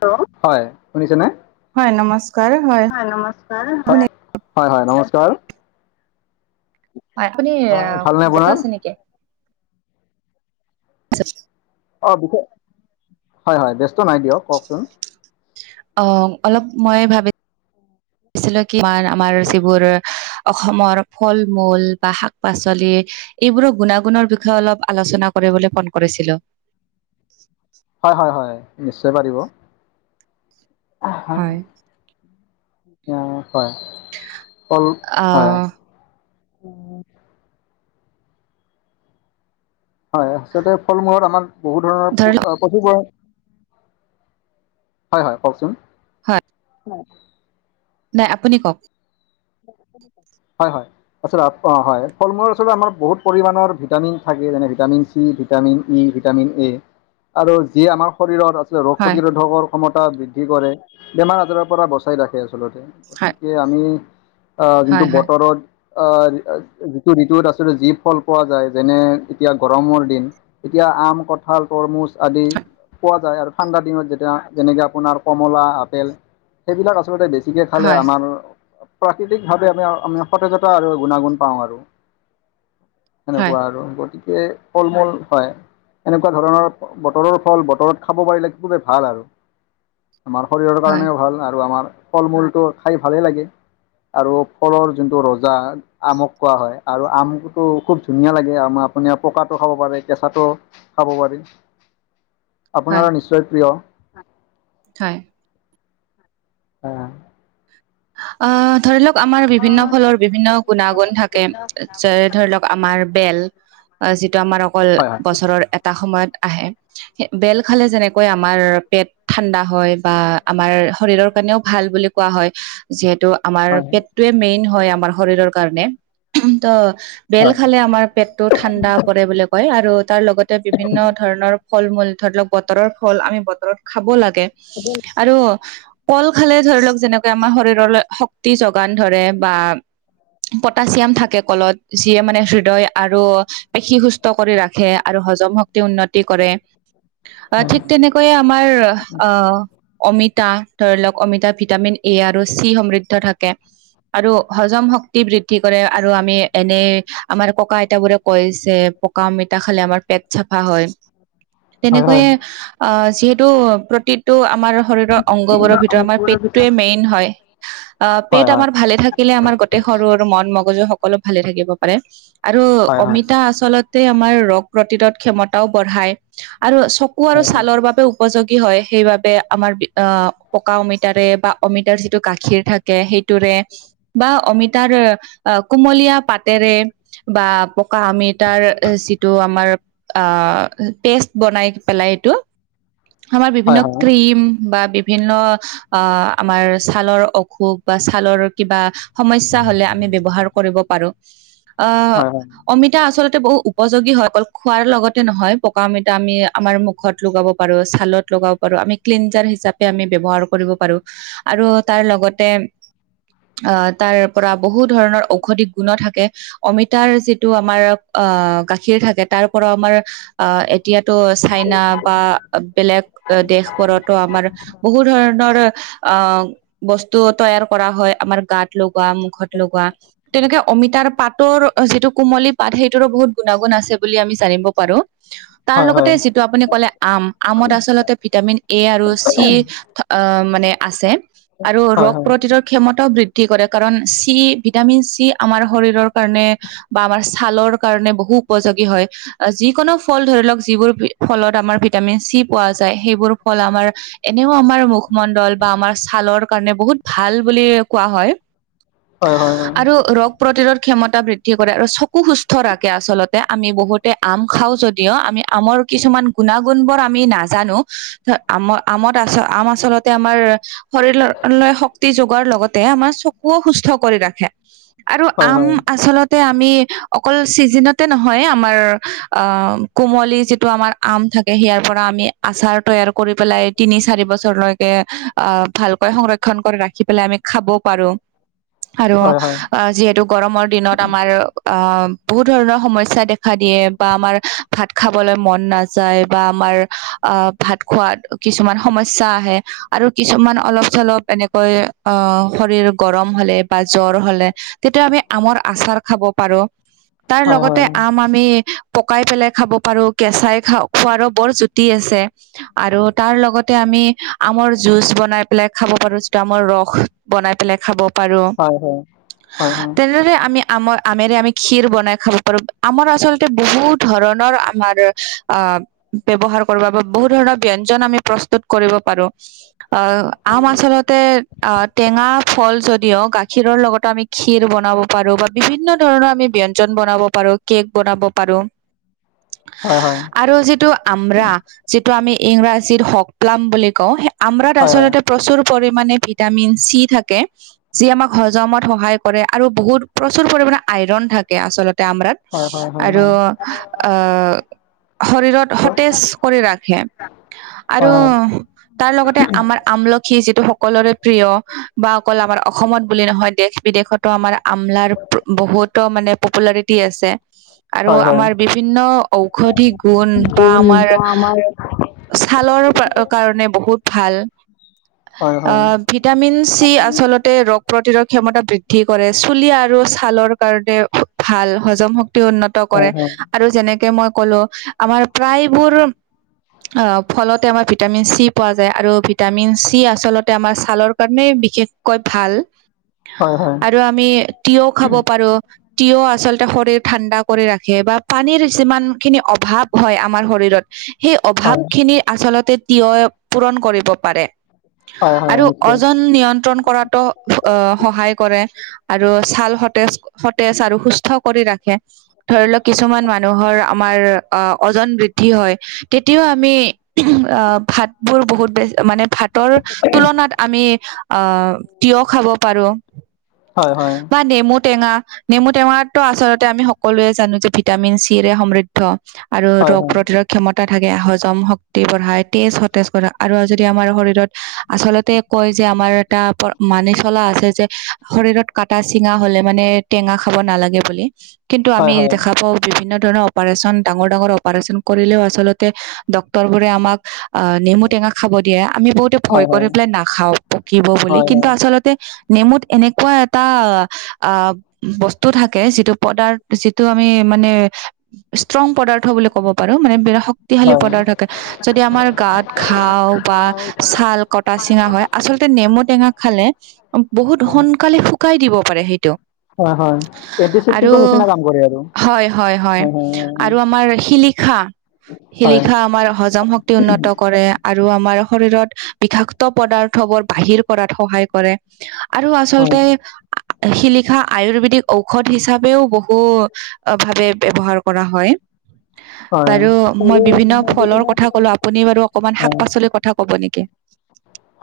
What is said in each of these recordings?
Hello, হয় শুনিছেনে, হয় নমস্কাৰ হয় নমচ শুনি [unintelligible] হয়- হয়, নমস্কাৰ। হয়, আপুনি হয় ভালনে ব্যস্ত আপোনাৰ আছে নেকি। [inaudible] অ', বিশেষ, হয়-হয়, ব্যস্ত নাই দিয়ক, কওঁকচোন। অ', অলপ মই ভাবি ছিলোঁ কি মাৰ আমাৰ যিবোৰ অসমৰ ফল-মূল বা শাক-পাচলি এইবোৰৰ গুণাগুণৰ বিষয়ে অলপ আলোচনা কৰিবলে ফোন কৰিছিলো। অ', হয়-হয়, নিশ্চয় পাৰিব। হয়। [unintelligible] উম, হয়, উম, হয়। আহ হয়, হয়, আছলতে ফল-মূলত আমাৰ বহুত ধৰণৰ পু ধৰি লওক অ [unintelligible] হয়- হয়, কওঁকচোন। হয় হয়। নাই আপুনি কওঁক। [inaudible] হয়-হয়, ওচৰত অ', হয়, ফল-মূলত আচলতে আমাৰ বহুত পৰিমাণৰ ভিটামিন থাকে, যেনে vitamin vitamin E, vitamin A আৰু যি আমাৰ শৰীৰত আছে ৰোগ হয় প্ৰতিৰোধকৰ ক্ষমতা বৃদ্ধি কৰে, বেমাৰ-আজাৰৰ পৰা বচাই ৰাখে। আচলতে, হয় গতিকে আমি অ', যোনটো হয় হয় বতৰত অ', ঋতু ঋতুত আচলতে যি ফল পোৱা যায়, যেনে এতিয়া গৰমৰ দিন। এতিয়া আম, কঁঠাল, তৰমুজ আদি। পোৱা যায়, আৰু ঠাণ্ডা দিনত যেতিয়া যেনেকে আপোনাৰ কমলা, আপেল সেইবিলাক আচলতে বে ছিকে খালে হয় আমাৰ প্ৰাকৃতিক ভাৱে আমি আমি সতেজতা আৰু গুণাগুণ পাওঁ আৰু। হয় সেনেকুৱা আৰু গতিকে ফল-মূল, হয়। এনেকুৱা ধৰণৰ বতৰৰ ফল বতৰত খাব পাৰিলে খুবেই ভাল আৰু। আমাৰ শৰীৰৰ হয় কাৰণেও ভাল আৰু আমাৰ ফল-মূলটো খাই ভালেই লাগে। আৰু ফলৰ যোনটো ৰজা আমক কোৱা হয় আৰু আমটোটো খুব ধুনীয়া লাগে, আম আপুনি পকাটো খাব পাৰে, কেঁচাটো খাব পাৰি, আপোনাৰো নিশ্চয় প্ৰিয়। খায়। অ'। অ', ধৰি লওঁক আমাৰ বিভিন্ন ফলৰ বিভিন্ন গুণাগুণ থাকে, যেনে ধৰি লওঁক আমাৰ বেল। অ', যিটো আমাৰ অকল হয় হয় বছৰৰ এটা সময়ত আহে। বেল খালে যেনেকৈ আমাৰ পেট ঠাণ্ডা হয়, বা আমাৰ শৰীৰৰ কাৰণেও ভাল বুলি কোৱা হয়। যিহেতু আমাৰ হয় পেটটোৱে মেইন হয় আমাৰ শৰীৰৰ কাৰণে, ত' বেল হয় হয় খালে আমাৰ পেটটো ঠাণ্ডা পৰে বুলি কয়, আৰু তাৰ লগতে বিভিন্ন ধৰণৰ ফল-মূল ধৰি লওঁক বতৰৰ ফল আমি বতৰত খাব লাগে, আৰু কল খালে ধৰি লওঁক যেনেকৈ আমাৰ শৰীৰলে শক্তি যোগান ধৰে, বা পটাছিয়াম থাকে কলত, যিয়ে মানে হৃদয় আৰু পেশী সুস্থ কৰি ৰাখে। আৰু হজম শক্তি উন্নতি কৰে, অ', ঠিক তেনেকৈয়ে আমাৰ অ অমিতা ধৰি লওঁক অমিতা ভিটামিন এ আৰু চি সমৃদ্ধ থাকে। আৰু হজম শক্তি বৃদ্ধি কৰে, আৰু আমি এনেই আমাৰ ককা আইতা বোৰে কৈছে পকা আমিতা খালে আমাৰ পেট চাফা হয়, হয় হয় তেনেকৈয়ে অ যিহেতু প্ৰতিটো আমাৰ শৰীৰৰ অংগ বোৰৰ ভিতৰত আমাৰ পেটটোৱে মেইন হয়। অ', পেট হয় হয় আমাৰ ভালে থাকিলে আমাৰ গোটেই সৰু-সৰু মন, মগজু সকলো ভালে থাকিব পাৰে। আৰু হয় হয় অমিতা আচলতে আমাৰ ৰোগ প্ৰতিৰোধ ক্ষমতাও বঢ়ায়, আৰু কু আৰু হয় ছালৰ বাবে উ উপযোগী হয়, সেইবাবে আমাৰ অ পকা অমিতাৰে বা অমিতাৰ যিটো গাখীৰ থাক কে সেইটোৰে, বা অমিতাৰ কুমলীয়া পাতেৰে বা পকা অমিতাৰ যিটো আমাৰ অ', পেষ্ট বনাই পেলাই এইটো। আমাৰ হয় বিভিন্ন ক্ৰীম বা বিভিন্ন অ', আমাৰ ছালৰ অসুখ বা ছালৰ কিবা সমস্যা হ'লে আমি ব্যৱহাৰ কৰিব পাৰো। অ' হয় অমিতা আচলতে বহু উপযোগী হয়, অকল খোৱাৰ লগতে নহয়, পকা অমিতা আমি আমাৰ ম মুখত লগাব পাৰো, ছালত লগাব পাৰো, আমি ক্লিনজাৰ হিচাপে আমি ব্যৱহাৰ কৰিব পাৰো। আৰু তাৰ লগতে অ', তাৰ পৰা বহু ধৰণৰ ঔষধি গুনো থাকে। অমিতাৰ যিটো আমাৰ অ গাখীৰ থাকে, তাৰ পৰা আমাৰ আ এই এতিয়াতো চাইনা বা বেলেগ দেশবোৰতো আমাৰ বহুত ধৰণৰ অ', বস্তু তৈয়াৰ কৰা হয় আমাৰ গাত। লগোৱা মুখত লগোৱা। তেনেকে অমিতাৰ পাতৰ যিটো কুমলী পাত, সেইটোৰো বহুত গুণাগুণ আছে বুলি আমি জানিব পাৰো। তাৰ হয় হয় লগতে হয় যিটো আপুনি ক'লে আম, আমত আচলতে ভিটামিন এ আৰু চি অ', মানে আছে আৰু হয় শৰীৰৰ ক্ষমতাও বৃদ্ধি কৰে, কাৰণ চি ভিটামিন চি আমাৰ শৰীৰৰ কাৰণে বা আমাৰ ছালৰ কাৰণে বহু উপযোগী হয়। যিকোনো ফল ধৰি লওঁক যিবোৰ ফলত আমাৰ ভিটামিন চি পোৱা যায়, সেইবোৰ ফল আমাৰ এনেও আমাৰ মুখমণ্ডল বা আমাৰ ছালৰ কাৰণে বহুত ভাল বুলি কোৱা হয় হয় হয় হয় আৰু ৰ প্ৰতিৰোধ ক্ষমতা বৃদ্ধি কৰে, আৰু চকু সুস্থ ৰাখে আচলতে, আমি বহুতে আম খাওঁ যদিও আমি আমৰ কিছুমান গুণাগুণ বোৰ আমি নাজানো, আমৰ আমত আ আম আচলতে আমাৰ [unintelligible] লৈ শক্তি যোগোৱাৰ লগতে আমাৰ চকুও সুস্থ কৰি ৰাখে, আৰু হয় আম আচলত তে আমি অকল চিজনতে নহয় আমাৰ অ কোমলী যিটো আমাৰ আম থাকে সেইয়াৰ পৰা আমি আচাৰ তৈয়াৰ কৰি পেলাই তিনি চাৰি বছৰলৈকে আ ভাল সংৰক্ষণ কৰি ৰাখি পেলাই আমি খাব পাৰো, আৰু হয় হয় হয় অ যিহেতু গৰমৰ দিনত আমাৰ আ বহু ধৰণৰ সমস্যা দেখা দিয়ে বা আমাৰ ভাত খাবলে মন নাযায় বা আমাৰ আ ভাত খোৱাত কিছুমান সমস্যা আহে। আৰু কিছুমান অলপ চলপ এনেকৈ অ', শৰীৰ গৰম হ'লে বা জ্বৰ হ'লে তেতিয়া আমি আমৰ আচাৰ খাব পাৰো, তাৰ হয় হয় হয় লগতে আম আমি পকাই পেলাই খাব পাৰো, কেঁচাই খা খোৱাৰো বৰ জুতি আছে। আৰু তাৰ লগতে আমি আমৰ জুচ বনাই পেলাই খাব পাৰো, যিটো আমাৰ ৰস বনাই পেলাই খাব পাৰো। হয়- হয়- হয়- হয়। তেনেদৰে আমি আমৰ আমেৰে আমি ক্ষীৰ বনাই খাব পাৰো, আমৰ আচলতে বহুত ধৰণৰ আমাৰ আ ব্যৱহাৰ কৰিব বা বহুত ধৰণৰ ব্যঞ্জন আমি প্ৰস্তুত কৰিব পাৰো। অ', আম আচলতে অ', টেঙা ফল যদিও গা খীৰৰ লগত আমি ক্ষীৰ বনাব পাৰোঁ বা বিভিন্ন ধৰণৰ আমি ব্যঞ্জন বনাব পাৰোঁ, কেক বনাব পাৰোঁ। [inaudible] হয়- হয়। আৰু যিটো আমৰা, যিটো আমি ইংৰাজীত হওঁক প্লাম বুলি কওঁ, সেই আমৰাত আচলতে প্ৰচুৰ পৰিমাণে ভিটামিন চি থাকে। যি আমাক হজমত সহায় কৰে আৰু বহুত প্ৰচুৰ পৰিমানে আইৰণ থাকে আচলতে আমৰাত। হয় হয় হয় হয় হয় হয় হয় আৰু অ', শৰীৰত সতেজ কৰি ৰাখে আৰু তাৰ লগতে আমাৰ আমল খি যিটো সকলোৰে প্ৰিয় বা অকল আমাৰ অসমত বুলি নহয় দেশ বিদেশত ত' আমাৰ আমলাৰ বহুতো মানে পপুলাৰিটি আছে। আৰু হয় হয় হয় হয় হয় হয় আমাৰ বিভিন্ন ঔষধি গুণ বা আমাৰ ছালৰ কাৰণে বহুত ভাল। অ', ভিটামিন চি আচলতে ৰক প্ৰতিৰোধ ক্ষমতা বৃদ্ধি কৰে, চুলি আৰু ছালৰ কাৰণে ভাল, হজম শক্তি উন্নত কৰে আৰু যেনেকে মই ক'লো আমাৰ প্ৰায়বোৰ অ', ফলতে আমাৰ ভিটামিন চি পোৱা যায় আৰু ভিটামিন চ যি আচলতে আমাৰ ছালৰ কাৰণেই বিশেষ কৈ ভাল হয় আৰু আমি তিয়ও খাব পাৰো। তিয়হ আচলতে শৰীৰ ঠাণ্ডা কৰি ৰাখে বা পানীৰ যিমান খিনি অভাৱ হয় আমাৰ শৰীৰত সেই হয় অভাৱখিনি আচলতে তিয়হে পূৰণ কৰিব পাৰে। হয় হয় আৰু নিশ্চয় অজন নিয়ন্ত্ৰণ কৰাতো অ সহায় কৰে। আৰু ছাল সতেজ- সতেজ আৰু সুস্থ কৰি ৰাখে। ধৰি লওঁক কিছুমান মানুহৰ আমাৰ অ ওজন বৃদ্ধি হয়। তেতিয়াও আমি অ ভাতবোৰ বহুত বেছ মানে ভাত তুলনাত আমি অ তিয়হ খাব পাৰো, হয় হয় বা নেমু টেঙা, নেমু টেঙাটো আচলতে আমি সকলোৱে জানো যে ভিটামিন চি ৰে সমৃ ধ আৰু হয় ৰোগ হয় প্ৰতিৰোধ ক্ষমতা থাকে, হজম শক্তি বঢ়ায়, তেজ সতেজ কৰা আৰু যদি আমাৰ শৰীৰত আচলতে কয় যে আমাৰ এটা মানি চলা আছে যে, শৰীৰত কাটা চিঙা হ'লে মানে টেঙা খাব নালাগে বুলি। কিন্তু হয় হয় আমি দেখা পাওঁ বিভিন্ন ধৰণৰ অপাৰচন ডাঙৰ- ডাঙৰ অপাৰচন কৰিলেও আচলতে ডক্তৰবোৰে আমাক অ নেমু টেঙা খাব দিয়ে, আমি বহুতে ভয় হয় হয় কৰি পেলাই নাখাওঁ পকিব বুলি, হয় কিন্তু হয় আচলতে নেমুত এনেকুৱা এটা আ বস্তু থাকে, যিটো পদাৰ, যিটো আমি মানে ষ্ট্ৰং পদাৰ্থ বুলি ক'ব পাৰো, মানে বিৰা শক্তিশালী পদাৰ থাকে, যদি আমাৰ গাত ঘাও বা ছাল কটা চিঙা হয়, আচলতে নেমু টেঙা খালে বহুত সোনকালে শুকাই দিব পাৰে সেইটো। হয়-হয়, এতি আৰু [unintelligible] নিচিনা কাম কৰে আৰু। হয়, হয়- হয় আৰু আমাৰ শিলিখা। হয় হয় শিলিখা আমাৰ হজম শক্তি উন্নত কৰে আৰু আমাৰ শৰীৰত বিষাক্ত পদাৰ্থবোৰ বাহিৰ কৰাত সহায় কৰে। আৰু হয়, আচলতে শিলিখা আয়ুৰ্বেদিক ঔষধ হিচাপেও বহু অ ভাৱে ব্যৱহাৰ কৰা হয়। হয়, বাৰু মই বিভিন্ন ফলৰ কথা ক'লো, আপুনি বাৰু অকমান শাক হয়, পাচলিৰ কথা ক'ব নেকি।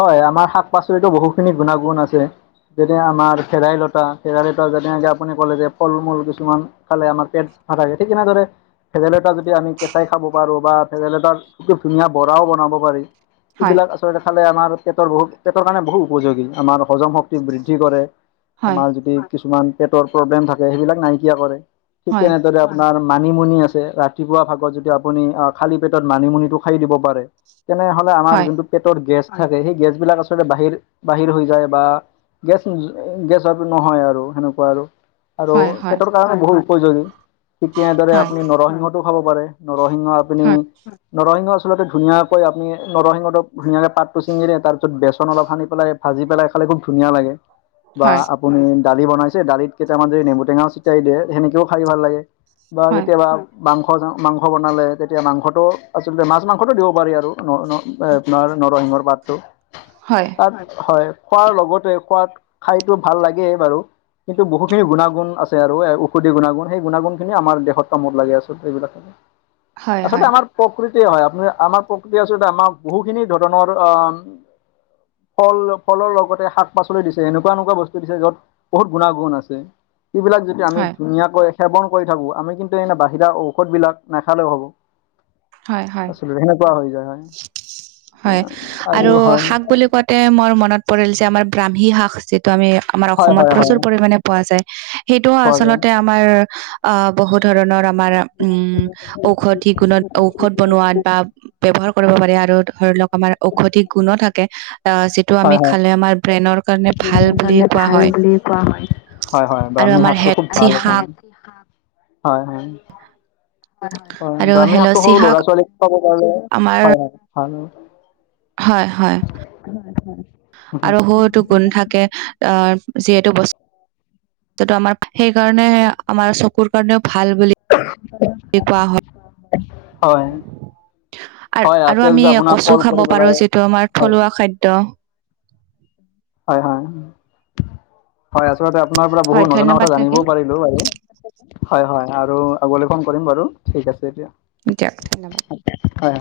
হয়, আমাৰ শাক পাচলিতো বহুখিনি গুণাগুণ আছে। যেনে আমাৰ ভেদাইলতা-ভেদাইলতা যেনেকে আপুনি ক'লে যে ফল মূল কিছুমান খালে আমাৰ পেট ভাল হয়, ঠিক এনেদৰে ভেদাইলতা যদি আমি কেঁচাই খাব পাৰোঁ বা ভেদাইলতাৰ খুব ধুনীয়া বৰাও বনাব পাৰি। হয় এইবিলাক আচলতে খালে আমাৰ পেটৰ বহুত পেটৰ কাৰণে বহুত উপযোগী, আমাৰ হজম শক্তি বৃদ্ধি কৰে। হয় আমাৰ যদি কিছুমান পেটৰ প্ৰব্লেম থাকে, সেইবিলাক নাইকিয়া কৰে, ঠিক হয় তেনেদৰে আপোনাৰ মানিমুনি আছে, ৰাতিপুৱা ভাগত যদি আপুনি অ খালি পেটত মানিমুনিটো খাই দিব পাৰে। তেনেহ'লে আমাৰ হয় যোনটো পেটৰ গেছ থাকে, সেই গেছবিলাক আচলতে বাহিৰ-বাহিৰ হৈ যায় বা গেছ [unintelligible] গেছ আৰু নহয় আৰু সেনেকুৱা আৰু। আৰু হয় হয় পেটৰ কাৰণে বহুত উপযোগী, ঠিক তেনেদৰে হয় আপুনি নৰসিংহতো খাব পাৰে নৰসিংহ আপুনি হয় নৰসিংহ আচলতে ধুনীয়াকৈ আপুনি নৰসিংহটো ধুনীয়াকে পাতটো ছিঙিলে, তাৰ পিছত বেচন অলপ সানি পেলাই ভাজি পেলাই খালে খুব ধুনীয়া লাগে, বা হয় আপ আপুনি দালি বনাইছে, দালিত কেইটামান যদি নেমুটেঙাও ছিটিয়াই দিয়ে, সেনেকেও খাই ভাল লাগে। বা হয় কেতিয়াবা মাংসা ন মাংস বনালে, তেতিয়া মাংসটো আচলতে মাছ মাংসটো দিব পাৰি আৰু ন-ন এ আপোনাৰ নৰসিংহৰ পাতটো। হয়। তাত হয়, খোৱাৰ লগতে খোৱাত খাইতো ভাল লাগে বাৰু। কিন্তু বহুখিনি গুণাগুণ আছে আৰু ঔষধি গুণাগুণ সেই গুণাগুণ খিনি আমাৰ দেহত কামত লাগে আচলতে এইবিলাক। [inaudible] হয় আচলতে হয় আমাৰ প্ৰকৃতি হয়, আপুনি আমাৰ প্ৰকৃতিয়ে আচলতে আমাৰ বহুখিনি ধৰণৰ অ ফল ফলৰ লগতে শাক পাচলি দিছে, এনেকুৱা-এনেকুৱা বস্তু দিছে য'ত বহুত গুণাগুণ আছে, সেইবিলাক যদি আমি হয় ধুনীয়াকৈ সেৱন কৰি থাকো, আমি কিন্তু এনে বাহিৰা ঔষধ বিলাক নাখালেওঁ হ'ব। হয়- হয়- আচলতে সেনেকুৱা হৈ যায় হয় হয় আৰু শাক বুলি কোৱাত তে মোৰ মনত পৰিল যে আমাৰ ব্ৰাহ্মী শাক আছে, যিটো আমি আমাৰ হয় অসমত হয় হয় প্ৰচুৰ পৰিমানে পোৱা যায়, সেইটোও পোৱা যায়। আচলতে আমাৰ আ বহু ধৰণৰ আমাৰ উম ঔষধি গুণত ঔষধ বনোৱাত বা ব্যৱহাৰ কৰিব পাৰে আৰু ধৰি লওঁক আমাৰ ঔষধি গুনো থাকে, আ যিটো হয় আমি হয় খালে আমাৰ ব্ৰেইনৰ কাৰণে ভাল বুলি কোৱা হয়। পোৱা হয়, হয়- হয়, আৰু ব্ৰাহ্মী আমাৰ শাকটো খুব হেলচি ভাল শাক হয়- হয়। হয়, আৰু ব্ৰাহ্মী শাকটো হেলচি সৰু শাক ল'ৰা ছোৱালীক খোৱাব পাৰিলে হে, আমাৰ হয়- হয়- হয়। হয়- হয়। [unintelligible] আৰু সৈটো গুণ থাকে, অ', যিহেতু বচ টোটো আমাৰ সেই কাৰণে আমাৰ চকুৰ কাৰণেও ভাল বুলি কোৱা হয় অ'। আৰু-আৰু আমি কচু কল কৰি খাব পাৰো পেলাই যিটো আমাৰ হয় থলুৱা খাদ্য। হয় হয়- হয়, আচলতে আপোনাৰ পৰা বহু হয় নজনা ধন্যবাদ কথা জানিবও থাকিল পাৰি লো বাৰু, হয়- হয় আৰু আগলে ফোন কৰিম বাৰু, ঠিক আছে এতিয়া। দিয়ক ধন্যবাদ। হয়।